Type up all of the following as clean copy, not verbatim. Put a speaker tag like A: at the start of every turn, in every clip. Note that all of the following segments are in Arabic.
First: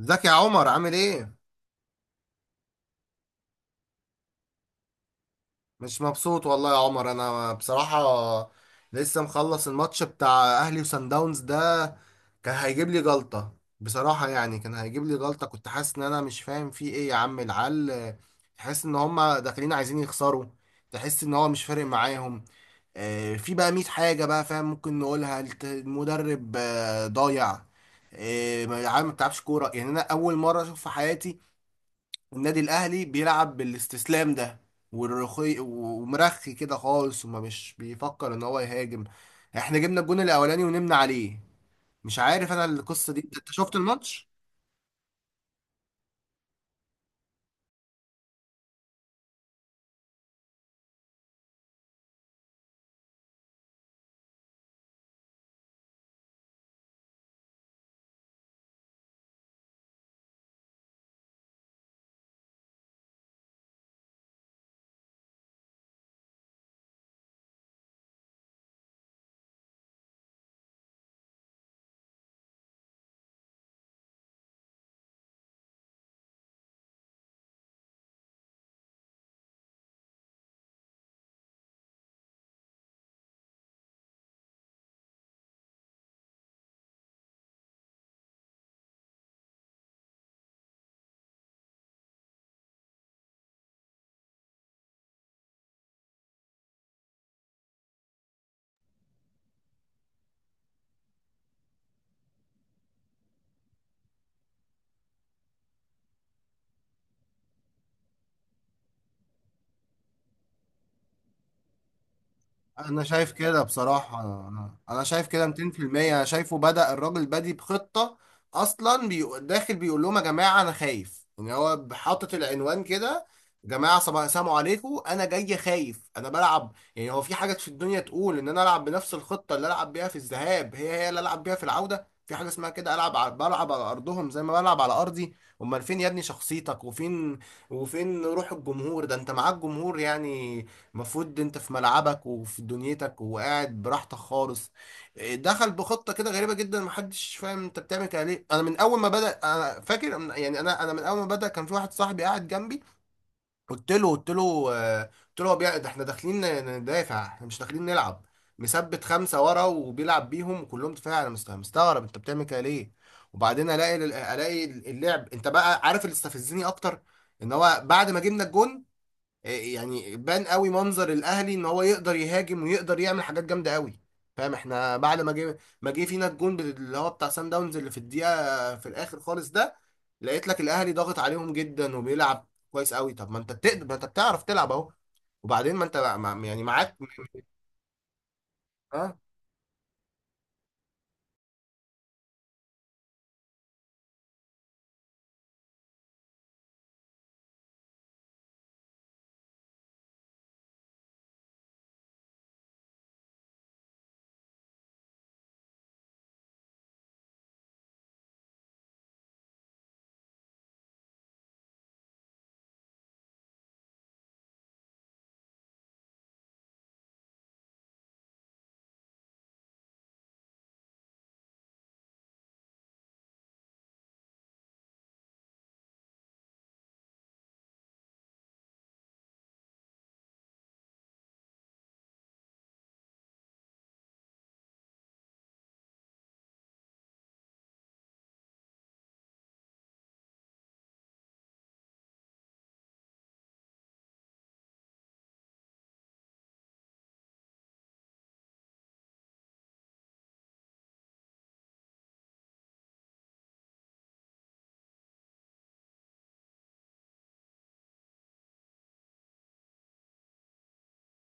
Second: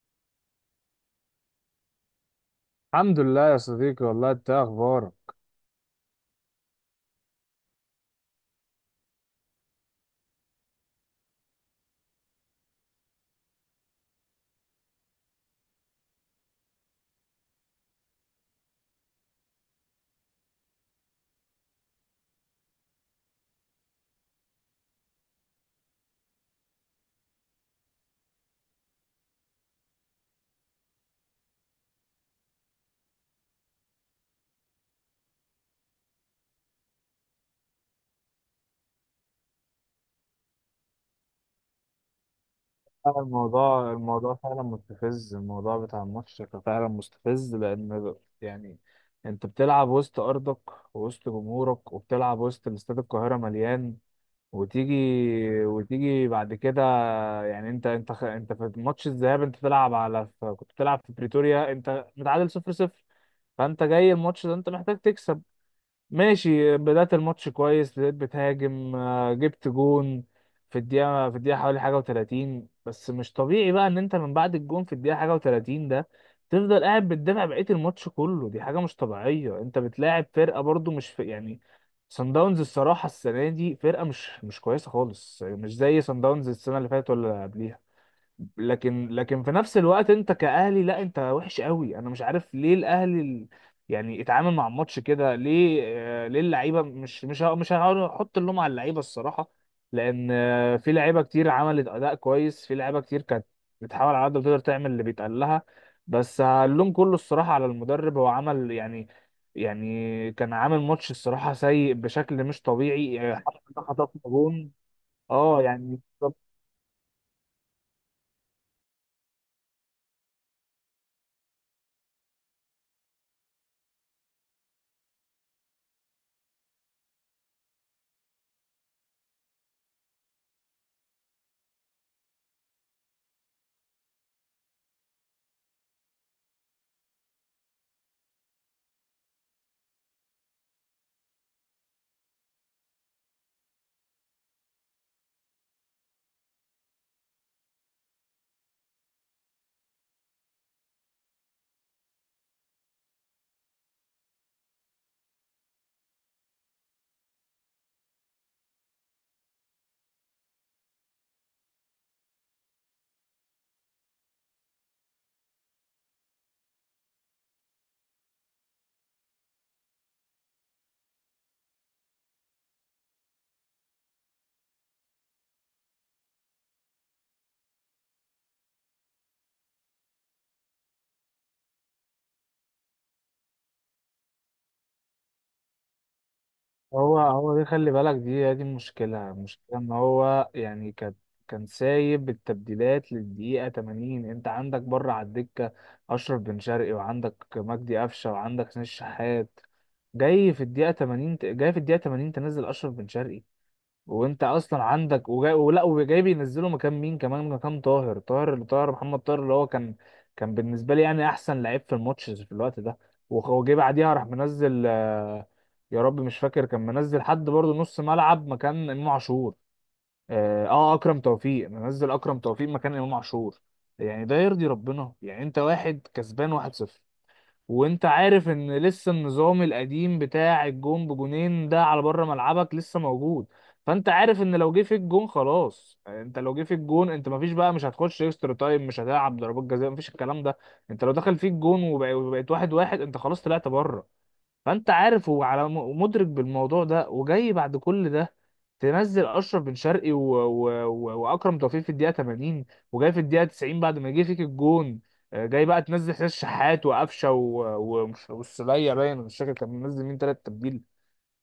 A: ازيك يا عمر؟ عامل ايه؟
B: الحمد لله يا صديقي، والله انت ايه اخبارك؟
A: مش مبسوط والله يا عمر انا بصراحة. لسه مخلص الماتش بتاع اهلي وسان داونز ده، كان هيجيب لي جلطة بصراحة، يعني كان هيجيب لي جلطة. كنت حاسس ان انا مش فاهم في ايه يا عم. العيال تحس ان هما داخلين عايزين يخسروا، تحس ان هو مش فارق معاهم. في بقى 100 حاجة بقى فاهم ممكن نقولها. المدرب ضايع. العيال ما بتلعبش كورة، يعني انا اول مرة اشوف في حياتي النادي الاهلي بيلعب بالاستسلام ده، والرخي ومرخي كده خالص وما مش بيفكر ان هو يهاجم. احنا جبنا الجون الاولاني ونمنا عليه. مش عارف انا القصه دي،
B: لا،
A: انت شفت
B: الموضوع
A: الماتش؟
B: الموضوع فعلا مستفز، الموضوع بتاع الماتش كان فعلا مستفز، لان يعني انت بتلعب وسط ارضك ووسط جمهورك، وبتلعب وسط استاد القاهره مليان، وتيجي وتيجي بعد كده. يعني انت في ماتش الذهاب، انت بتلعب كنت بتلعب في بريتوريا، انت متعادل 0-0. فانت جاي الماتش ده انت محتاج تكسب. ماشي، بدأت الماتش كويس، بدأت بتهاجم، جبت جون في الدقيقة حوالي 31. بس مش طبيعي بقى إن أنت من بعد الجون في الدقيقة 31 ده تفضل قاعد بتدافع بقية الماتش كله. دي حاجة مش طبيعية. أنت بتلاعب فرقة برضو مش في يعني سان داونز. الصراحة السنة دي فرقة مش كويسة خالص، يعني مش زي سان داونز السنة اللي فاتت ولا اللي قبليها. لكن في نفس الوقت انت كأهلي لا، انت وحش قوي. انا مش عارف ليه الاهلي يعني اتعامل مع الماتش كده ليه؟ ليه اللعيبه؟ مش هحاول احط اللوم على اللعيبه الصراحه، لان في لعيبه كتير عملت اداء كويس، في لعيبه كتير كانت بتحاول على قد ما تقدر تعمل اللي بيتقال لها. بس اللوم كله الصراحه على المدرب. هو عمل يعني، يعني كان عامل ماتش الصراحه سيء بشكل مش
A: انا شايف
B: طبيعي،
A: كده
B: حتى
A: بصراحة.
B: خطفنا جون.
A: انا شايف كده
B: اه، يعني
A: 200%. انا شايفه بدأ الراجل بادي بخطة، اصلا داخل بيقول لهم يا جماعة انا خايف، يعني هو حاطط العنوان كده، يا جماعة صباح السلام عليكم انا جاي خايف انا بلعب. يعني هو في حاجة في الدنيا تقول ان انا العب بنفس الخطة اللي العب بيها في الذهاب هي هي اللي العب بيها في العودة؟ في حاجة اسمها كده، بلعب على ارضهم زي ما بلعب على ارضي. امال فين يا ابني شخصيتك، وفين وفين روح الجمهور ده؟ انت معاك جمهور يعني، المفروض انت في ملعبك وفي دنيتك وقاعد براحتك خالص. دخل بخطه كده غريبه جدا، محدش فاهم انت بتعمل كده ليه. انا من اول ما بدا، انا فاكر انا من اول ما بدا كان في واحد صاحبي قاعد جنبي، قلت له قلت له، ده احنا داخلين ندافع، احنا مش داخلين نلعب. مثبت خمسه ورا وبيلعب بيهم وكلهم دفاع، انا مستغرب انت بتعمل كده ليه. وبعدين الاقي اللعب. انت بقى عارف اللي استفزني اكتر، ان هو بعد ما جبنا الجون يعني بان قوي منظر الاهلي ان هو يقدر يهاجم ويقدر يعمل حاجات جامده قوي، فاهم؟ احنا بعد ما جه فينا الجون اللي هو بتاع سان داونز اللي في الدقيقه في الاخر خالص ده، لقيت لك الاهلي ضاغط عليهم جدا وبيلعب كويس قوي. طب ما انت بتقدر، ما انت بتعرف تلعب اهو. وبعدين ما انت يعني معاك.
B: هو دي خلي بالك، دي المشكلة ان هو يعني كان سايب التبديلات للدقيقة 80. انت عندك بره على الدكة اشرف بن شرقي، وعندك مجدي قفشة، وعندك حسين الشحات. جاي في الدقيقة 80 تنزل اشرف بن شرقي، وانت اصلا عندك، وجاي بينزله مكان مين كمان؟ مكان طاهر محمد طاهر، اللي هو كان بالنسبه لي يعني احسن لعيب في الماتش في الوقت ده. وجه بعديها راح منزل، يا رب مش فاكر، كان منزل حد برضه نص ملعب مكان امام عاشور. اكرم توفيق، منزل اكرم توفيق مكان امام عاشور. يعني ده يرضي ربنا؟ يعني انت واحد كسبان 1-0، وانت عارف ان لسه النظام القديم بتاع الجون بجونين ده على بره ملعبك لسه موجود. فانت عارف ان لو جه فيك جون خلاص، انت لو جه فيك جون انت مفيش بقى، مش هتخش اكسترا تايم، مش هتلعب ضربات جزاء، مفيش الكلام ده. انت لو دخل فيك جون وبقيت 1-1، انت خلاص طلعت بره. فانت عارف، هو على مدرك بالموضوع ده، وجاي بعد كل ده تنزل اشرف بن شرقي واكرم توفيق في الدقيقه 80، وجاي في الدقيقه 90 بعد ما جه فيك الجون. جاي بقى تنزل حسين الشحات وقفشه والسليه. باين مش فاكر كان منزل مين ثلاث تبديل.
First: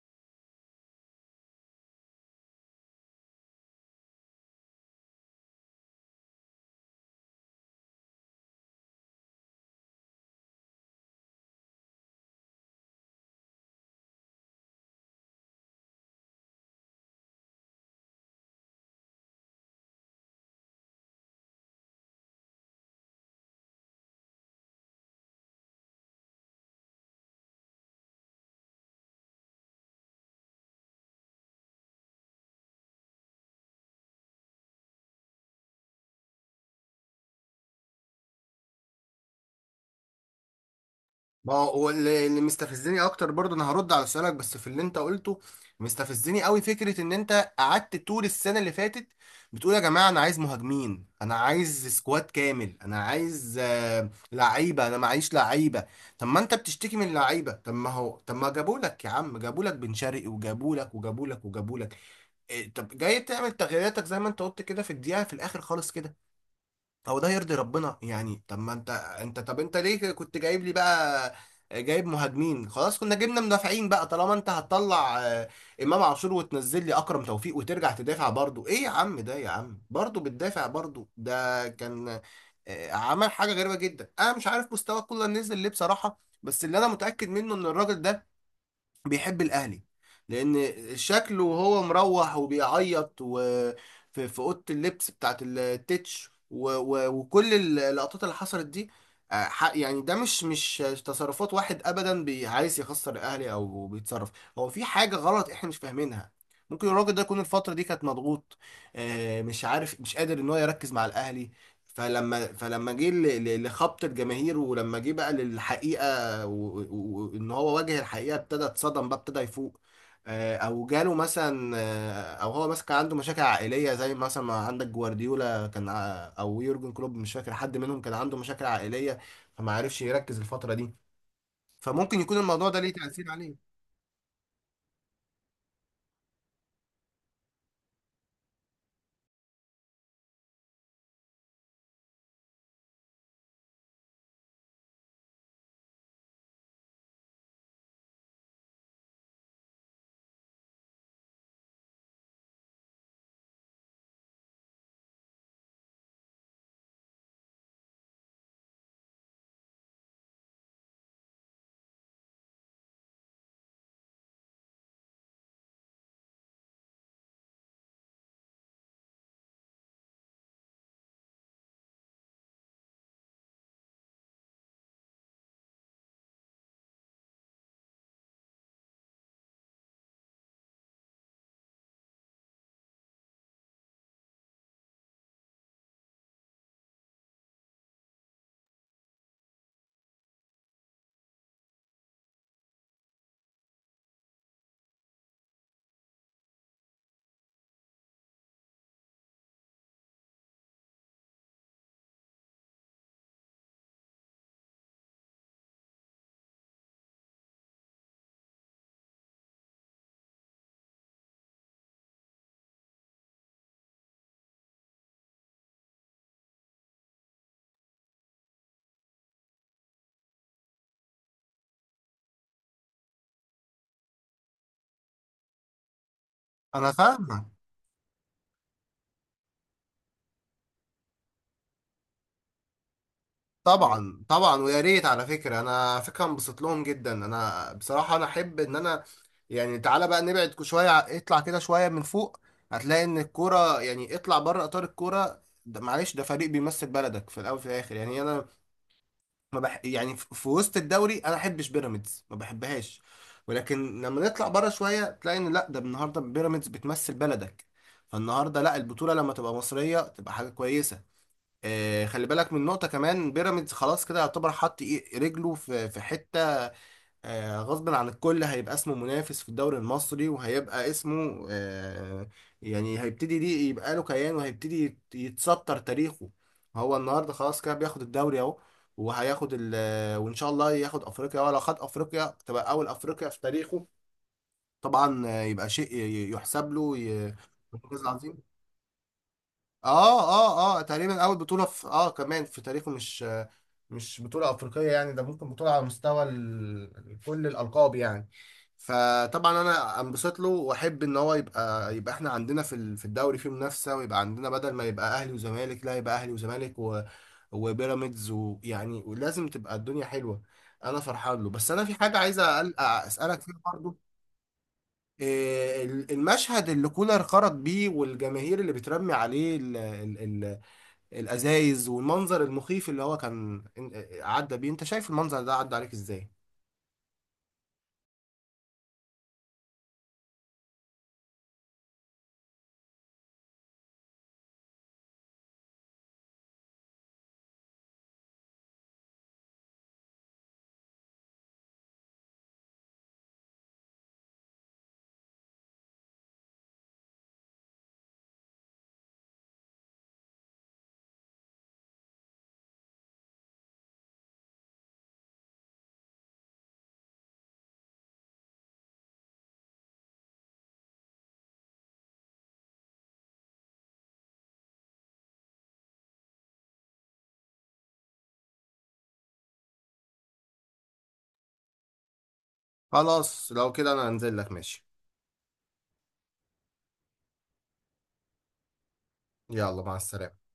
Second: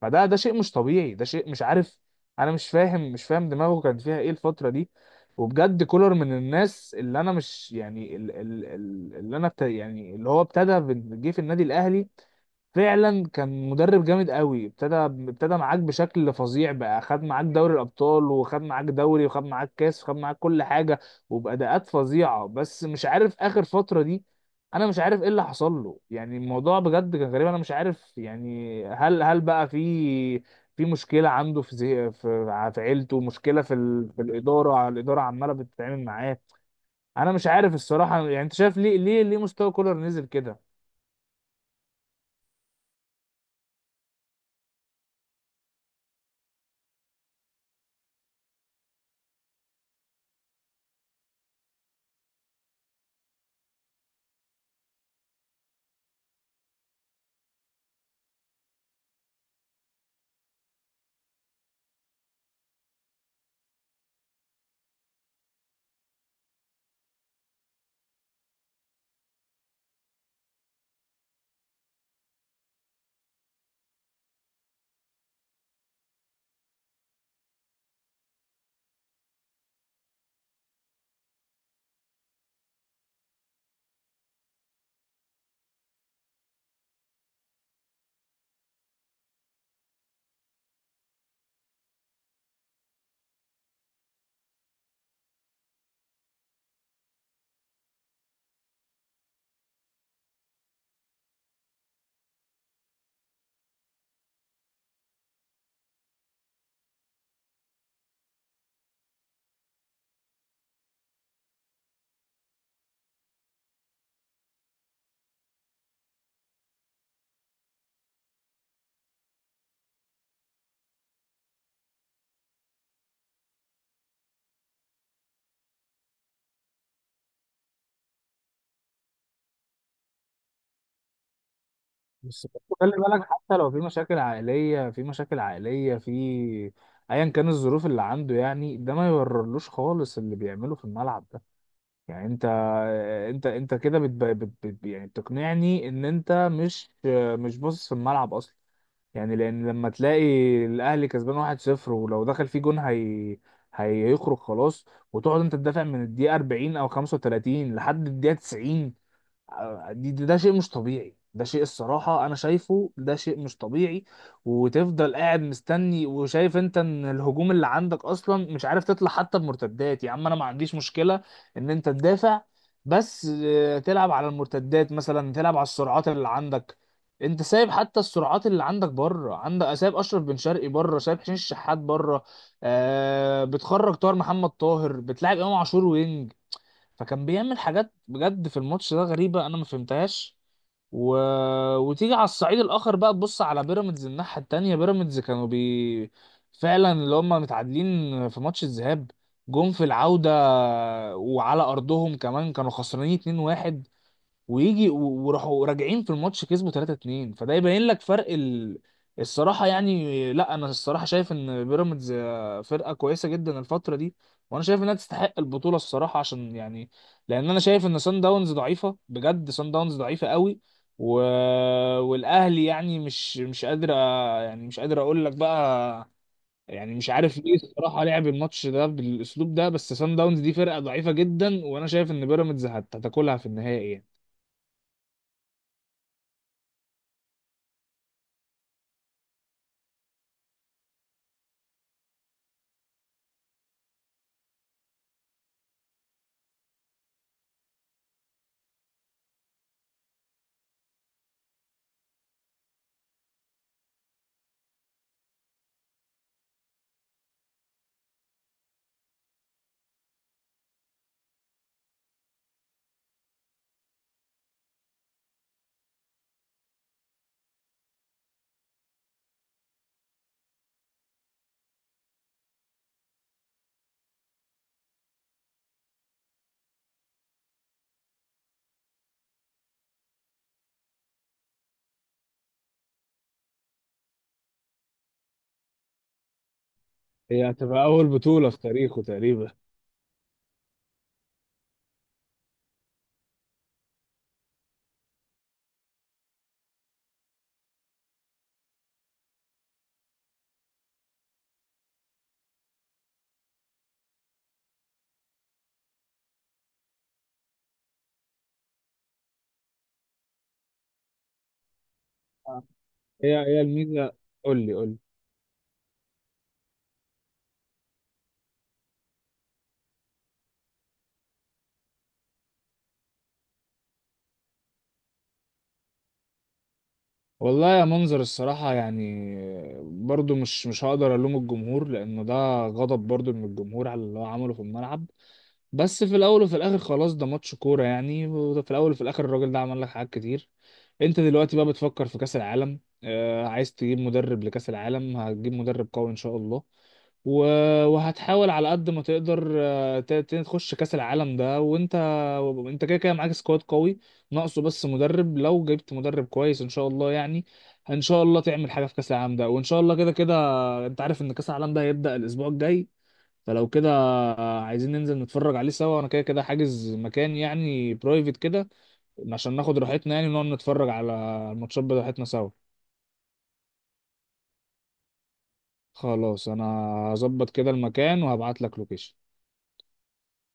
B: فده شيء مش طبيعي، ده شيء مش عارف. انا مش فاهم دماغه كان فيها ايه الفتره دي. وبجد كولر من الناس اللي انا مش يعني، اللي انا يعني اللي هو ابتدى جه في النادي الاهلي فعلا كان مدرب جامد قوي. ابتدى معاك بشكل فظيع بقى، خد معاك دوري الابطال، وخد معاك دوري، وخد معاك كاس، وخد معاك كل حاجه، وباداءات فظيعه. بس مش عارف اخر فتره دي، انا مش عارف ايه اللي حصل له. يعني الموضوع بجد كان غريب. انا مش عارف يعني، هل بقى في مشكله عنده في زي في في عيلته، مشكله في في الاداره؟ الاداره عماله بتتعامل معاه؟ انا مش عارف الصراحه. يعني انت شايف ليه، ليه مستوى كولر نزل كده؟
A: ما هو اللي مستفزني اكتر برضه، انا هرد على سؤالك بس في اللي انت قلته. مستفزني قوي فكره ان انت قعدت طول السنه اللي فاتت بتقول يا جماعه انا عايز مهاجمين، انا عايز سكواد كامل، انا عايز لعيبه، انا معيش لعيبه. طب ما انت بتشتكي من اللعيبه، طب ما هو، طب ما جابوا لك يا عم، جابوا لك بن شرقي وجابوا لك وجابوا لك وجابوا لك إيه؟ طب جاي تعمل تغييراتك زي ما انت قلت كده في الدقيقه في الاخر خالص كده، هو ده يرضي ربنا يعني؟ طب ما انت، انت طب انت ليه كنت جايب لي بقى جايب مهاجمين؟ خلاص كنا جبنا مدافعين بقى طالما انت هتطلع امام عاشور وتنزل لي اكرم توفيق وترجع تدافع برضو. ايه يا عم ده يا عم، برضو بتدافع برضو. ده كان عمل حاجة غريبة جدا. انا مش عارف مستوى كولر نزل ليه بصراحة، بس اللي انا متأكد منه ان الراجل ده بيحب الاهلي، لان شكله وهو مروح وبيعيط، وفي في اوضه اللبس بتاعت التتش وكل اللقطات اللي حصلت دي، يعني ده مش تصرفات واحد ابدا عايز يخسر الاهلي او بيتصرف. هو في حاجه غلط احنا مش فاهمينها، ممكن الراجل ده يكون الفتره دي كانت مضغوط، مش عارف، مش قادر ان هو يركز مع الاهلي. فلما جه لخبط الجماهير، ولما جه بقى للحقيقه وان هو واجه الحقيقه ابتدى اتصدم بقى، ابتدى يفوق. او جاله مثلا، او هو مثلا كان عنده مشاكل عائليه، زي مثلا ما عندك جوارديولا كان او يورجن كلوب، مش فاكر حد منهم كان عنده مشاكل عائليه فما عرفش يركز الفتره دي، فممكن يكون
B: بس برضه
A: الموضوع ده
B: خلي
A: ليه
B: بالك،
A: تاثير
B: حتى لو
A: عليه.
B: في مشاكل عائلية، في ايا كان الظروف اللي عنده، يعني ده ما يبررلوش خالص اللي بيعمله في الملعب ده. يعني انت كده، يعني بتقنعني ان انت مش باصص في الملعب اصلا. يعني لان لما تلاقي الاهلي كسبان 1-0 ولو دخل فيه جون هيخرج خلاص، وتقعد انت تدافع من الدقيقة 40 او 35 لحد الدقيقة 90. ده شيء مش طبيعي، ده شيء الصراحة أنا شايفه ده شيء مش طبيعي. وتفضل قاعد مستني وشايف أنت إن الهجوم اللي عندك أصلا مش عارف تطلع حتى بمرتدات. يا عم أنا ما عنديش مشكلة إن أنت تدافع، بس تلعب على المرتدات مثلا، تلعب على السرعات اللي عندك. أنت سايب حتى السرعات اللي عندك بره، عندك سايب أشرف بن شرقي بره، سايب حسين الشحات بره، بتخرج طاهر محمد طاهر، بتلعب إمام عاشور وينج. فكان بيعمل حاجات بجد في الماتش ده غريبة، أنا ما فهمتهاش. و... وتيجي على الصعيد الآخر بقى، تبص على بيراميدز الناحية التانية. بيراميدز كانوا فعلا اللي هم متعادلين في ماتش الذهاب، جم في العودة وعلى أرضهم كمان كانوا خسرانين 2-1، ويجي و- وراحوا راجعين في الماتش كسبوا 3-2. فده يبين لك فرق الصراحة. يعني لا، أنا الصراحة شايف إن بيراميدز فرقة كويسة جدا الفترة دي، وأنا شايف إنها تستحق البطولة الصراحة، عشان يعني لأن أنا شايف إن سان داونز ضعيفة بجد، سان داونز ضعيفة قوي. و... والأهلي يعني مش قادر يعني مش قادر أقول لك بقى،
A: انا
B: يعني مش عارف
A: فاهمك،
B: ليه الصراحة لعب الماتش ده بالأسلوب ده. بس سان داونز دي فرقة ضعيفة جدا، وأنا شايف إن بيراميدز هتاكلها في النهائي يعني.
A: طبعا طبعا. ويا ريت، على فكره انا على فكره انبسط لهم جدا، انا بصراحه انا احب ان انا يعني، تعالى بقى نبعد شويه، اطلع كده شويه من فوق، هتلاقي ان الكوره يعني اطلع بره اطار الكوره ده. معلش، ده فريق بيمثل بلدك في الاول وفي الاخر. يعني انا ما بح يعني في وسط الدوري انا احبش بيراميدز، ما بحبهاش، ولكن لما نطلع بره شويه تلاقي ان لا، ده النهارده بيراميدز بتمثل بلدك، فالنهارده لا، البطوله لما تبقى مصريه تبقى حاجه كويسه. خلي بالك من نقطة كمان، بيراميدز خلاص كده يعتبر حط رجله في حتة غصب عن الكل، هيبقى اسمه منافس في الدوري المصري وهيبقى اسمه يعني هيبتدي دي، يبقى له كيان وهيبتدي يتسطر تاريخه. هو النهارده خلاص كده بياخد الدوري اهو، وهياخد ال آه، وان شاء الله ياخد افريقيا، ولو خد افريقيا تبقى اول افريقيا في تاريخه. طبعا، يبقى شيء يحسب له
B: هي هتبقى
A: إنجاز
B: أول
A: عظيم.
B: بطولة في تاريخه تقريبا.
A: اه اه اه، تقريبا اول بطولة في اه كمان في تاريخه، مش بطولة افريقية يعني، ده ممكن بطولة على مستوى كل الالقاب يعني. فطبعا انا انبسط له، واحب ان هو يبقى احنا عندنا في في الدوري في منافسة، ويبقى عندنا بدل ما يبقى اهلي وزمالك، لا يبقى اهلي وزمالك و وبيراميدز، ويعني ولازم تبقى الدنيا حلوة. انا فرحان له، بس انا في حاجة عايز
B: آه. هي
A: اسألك
B: هي
A: فيها برضه.
B: الميزة. قول لي قول لي.
A: إيه المشهد اللي كولر خرج بيه والجماهير اللي بترمي عليه الازايز والمنظر المخيف اللي هو كان عدى بيه؟ انت شايف المنظر ده عدى عليك ازاي؟
B: والله يا، منظر الصراحة يعني، برضو مش هقدر ألوم الجمهور، لأنه ده غضب برضو من الجمهور على اللي هو عمله في الملعب. بس في الاول وفي الاخر خلاص ده ماتش كوره يعني، في الاول وفي الاخر الراجل ده عمل لك حاجات كتير. انت دلوقتي بقى بتفكر في كاس العالم، عايز تجيب مدرب لكاس العالم، هتجيب مدرب قوي ان شاء الله، وهتحاول على قد ما تقدر تخش كاس العالم ده، وانت كده كده معاك سكواد قوي، ناقصه بس مدرب. لو جبت مدرب كويس ان شاء الله يعني، ان شاء الله تعمل حاجه في كاس العالم ده. وان شاء الله كده كده انت عارف ان كاس العالم ده هيبدا الاسبوع الجاي، فلو كده عايزين ننزل نتفرج عليه سوا، وانا كده كده حاجز مكان يعني، برايفت كده عشان ناخد راحتنا يعني، ونقعد نتفرج على الماتشات بتاعتنا سوا.
A: خلاص لو كده انا هنزل لك، ماشي.
B: خلاص، انا هظبط كده المكان وهبعت لك لوكيشن.
A: يلا مع السلامة.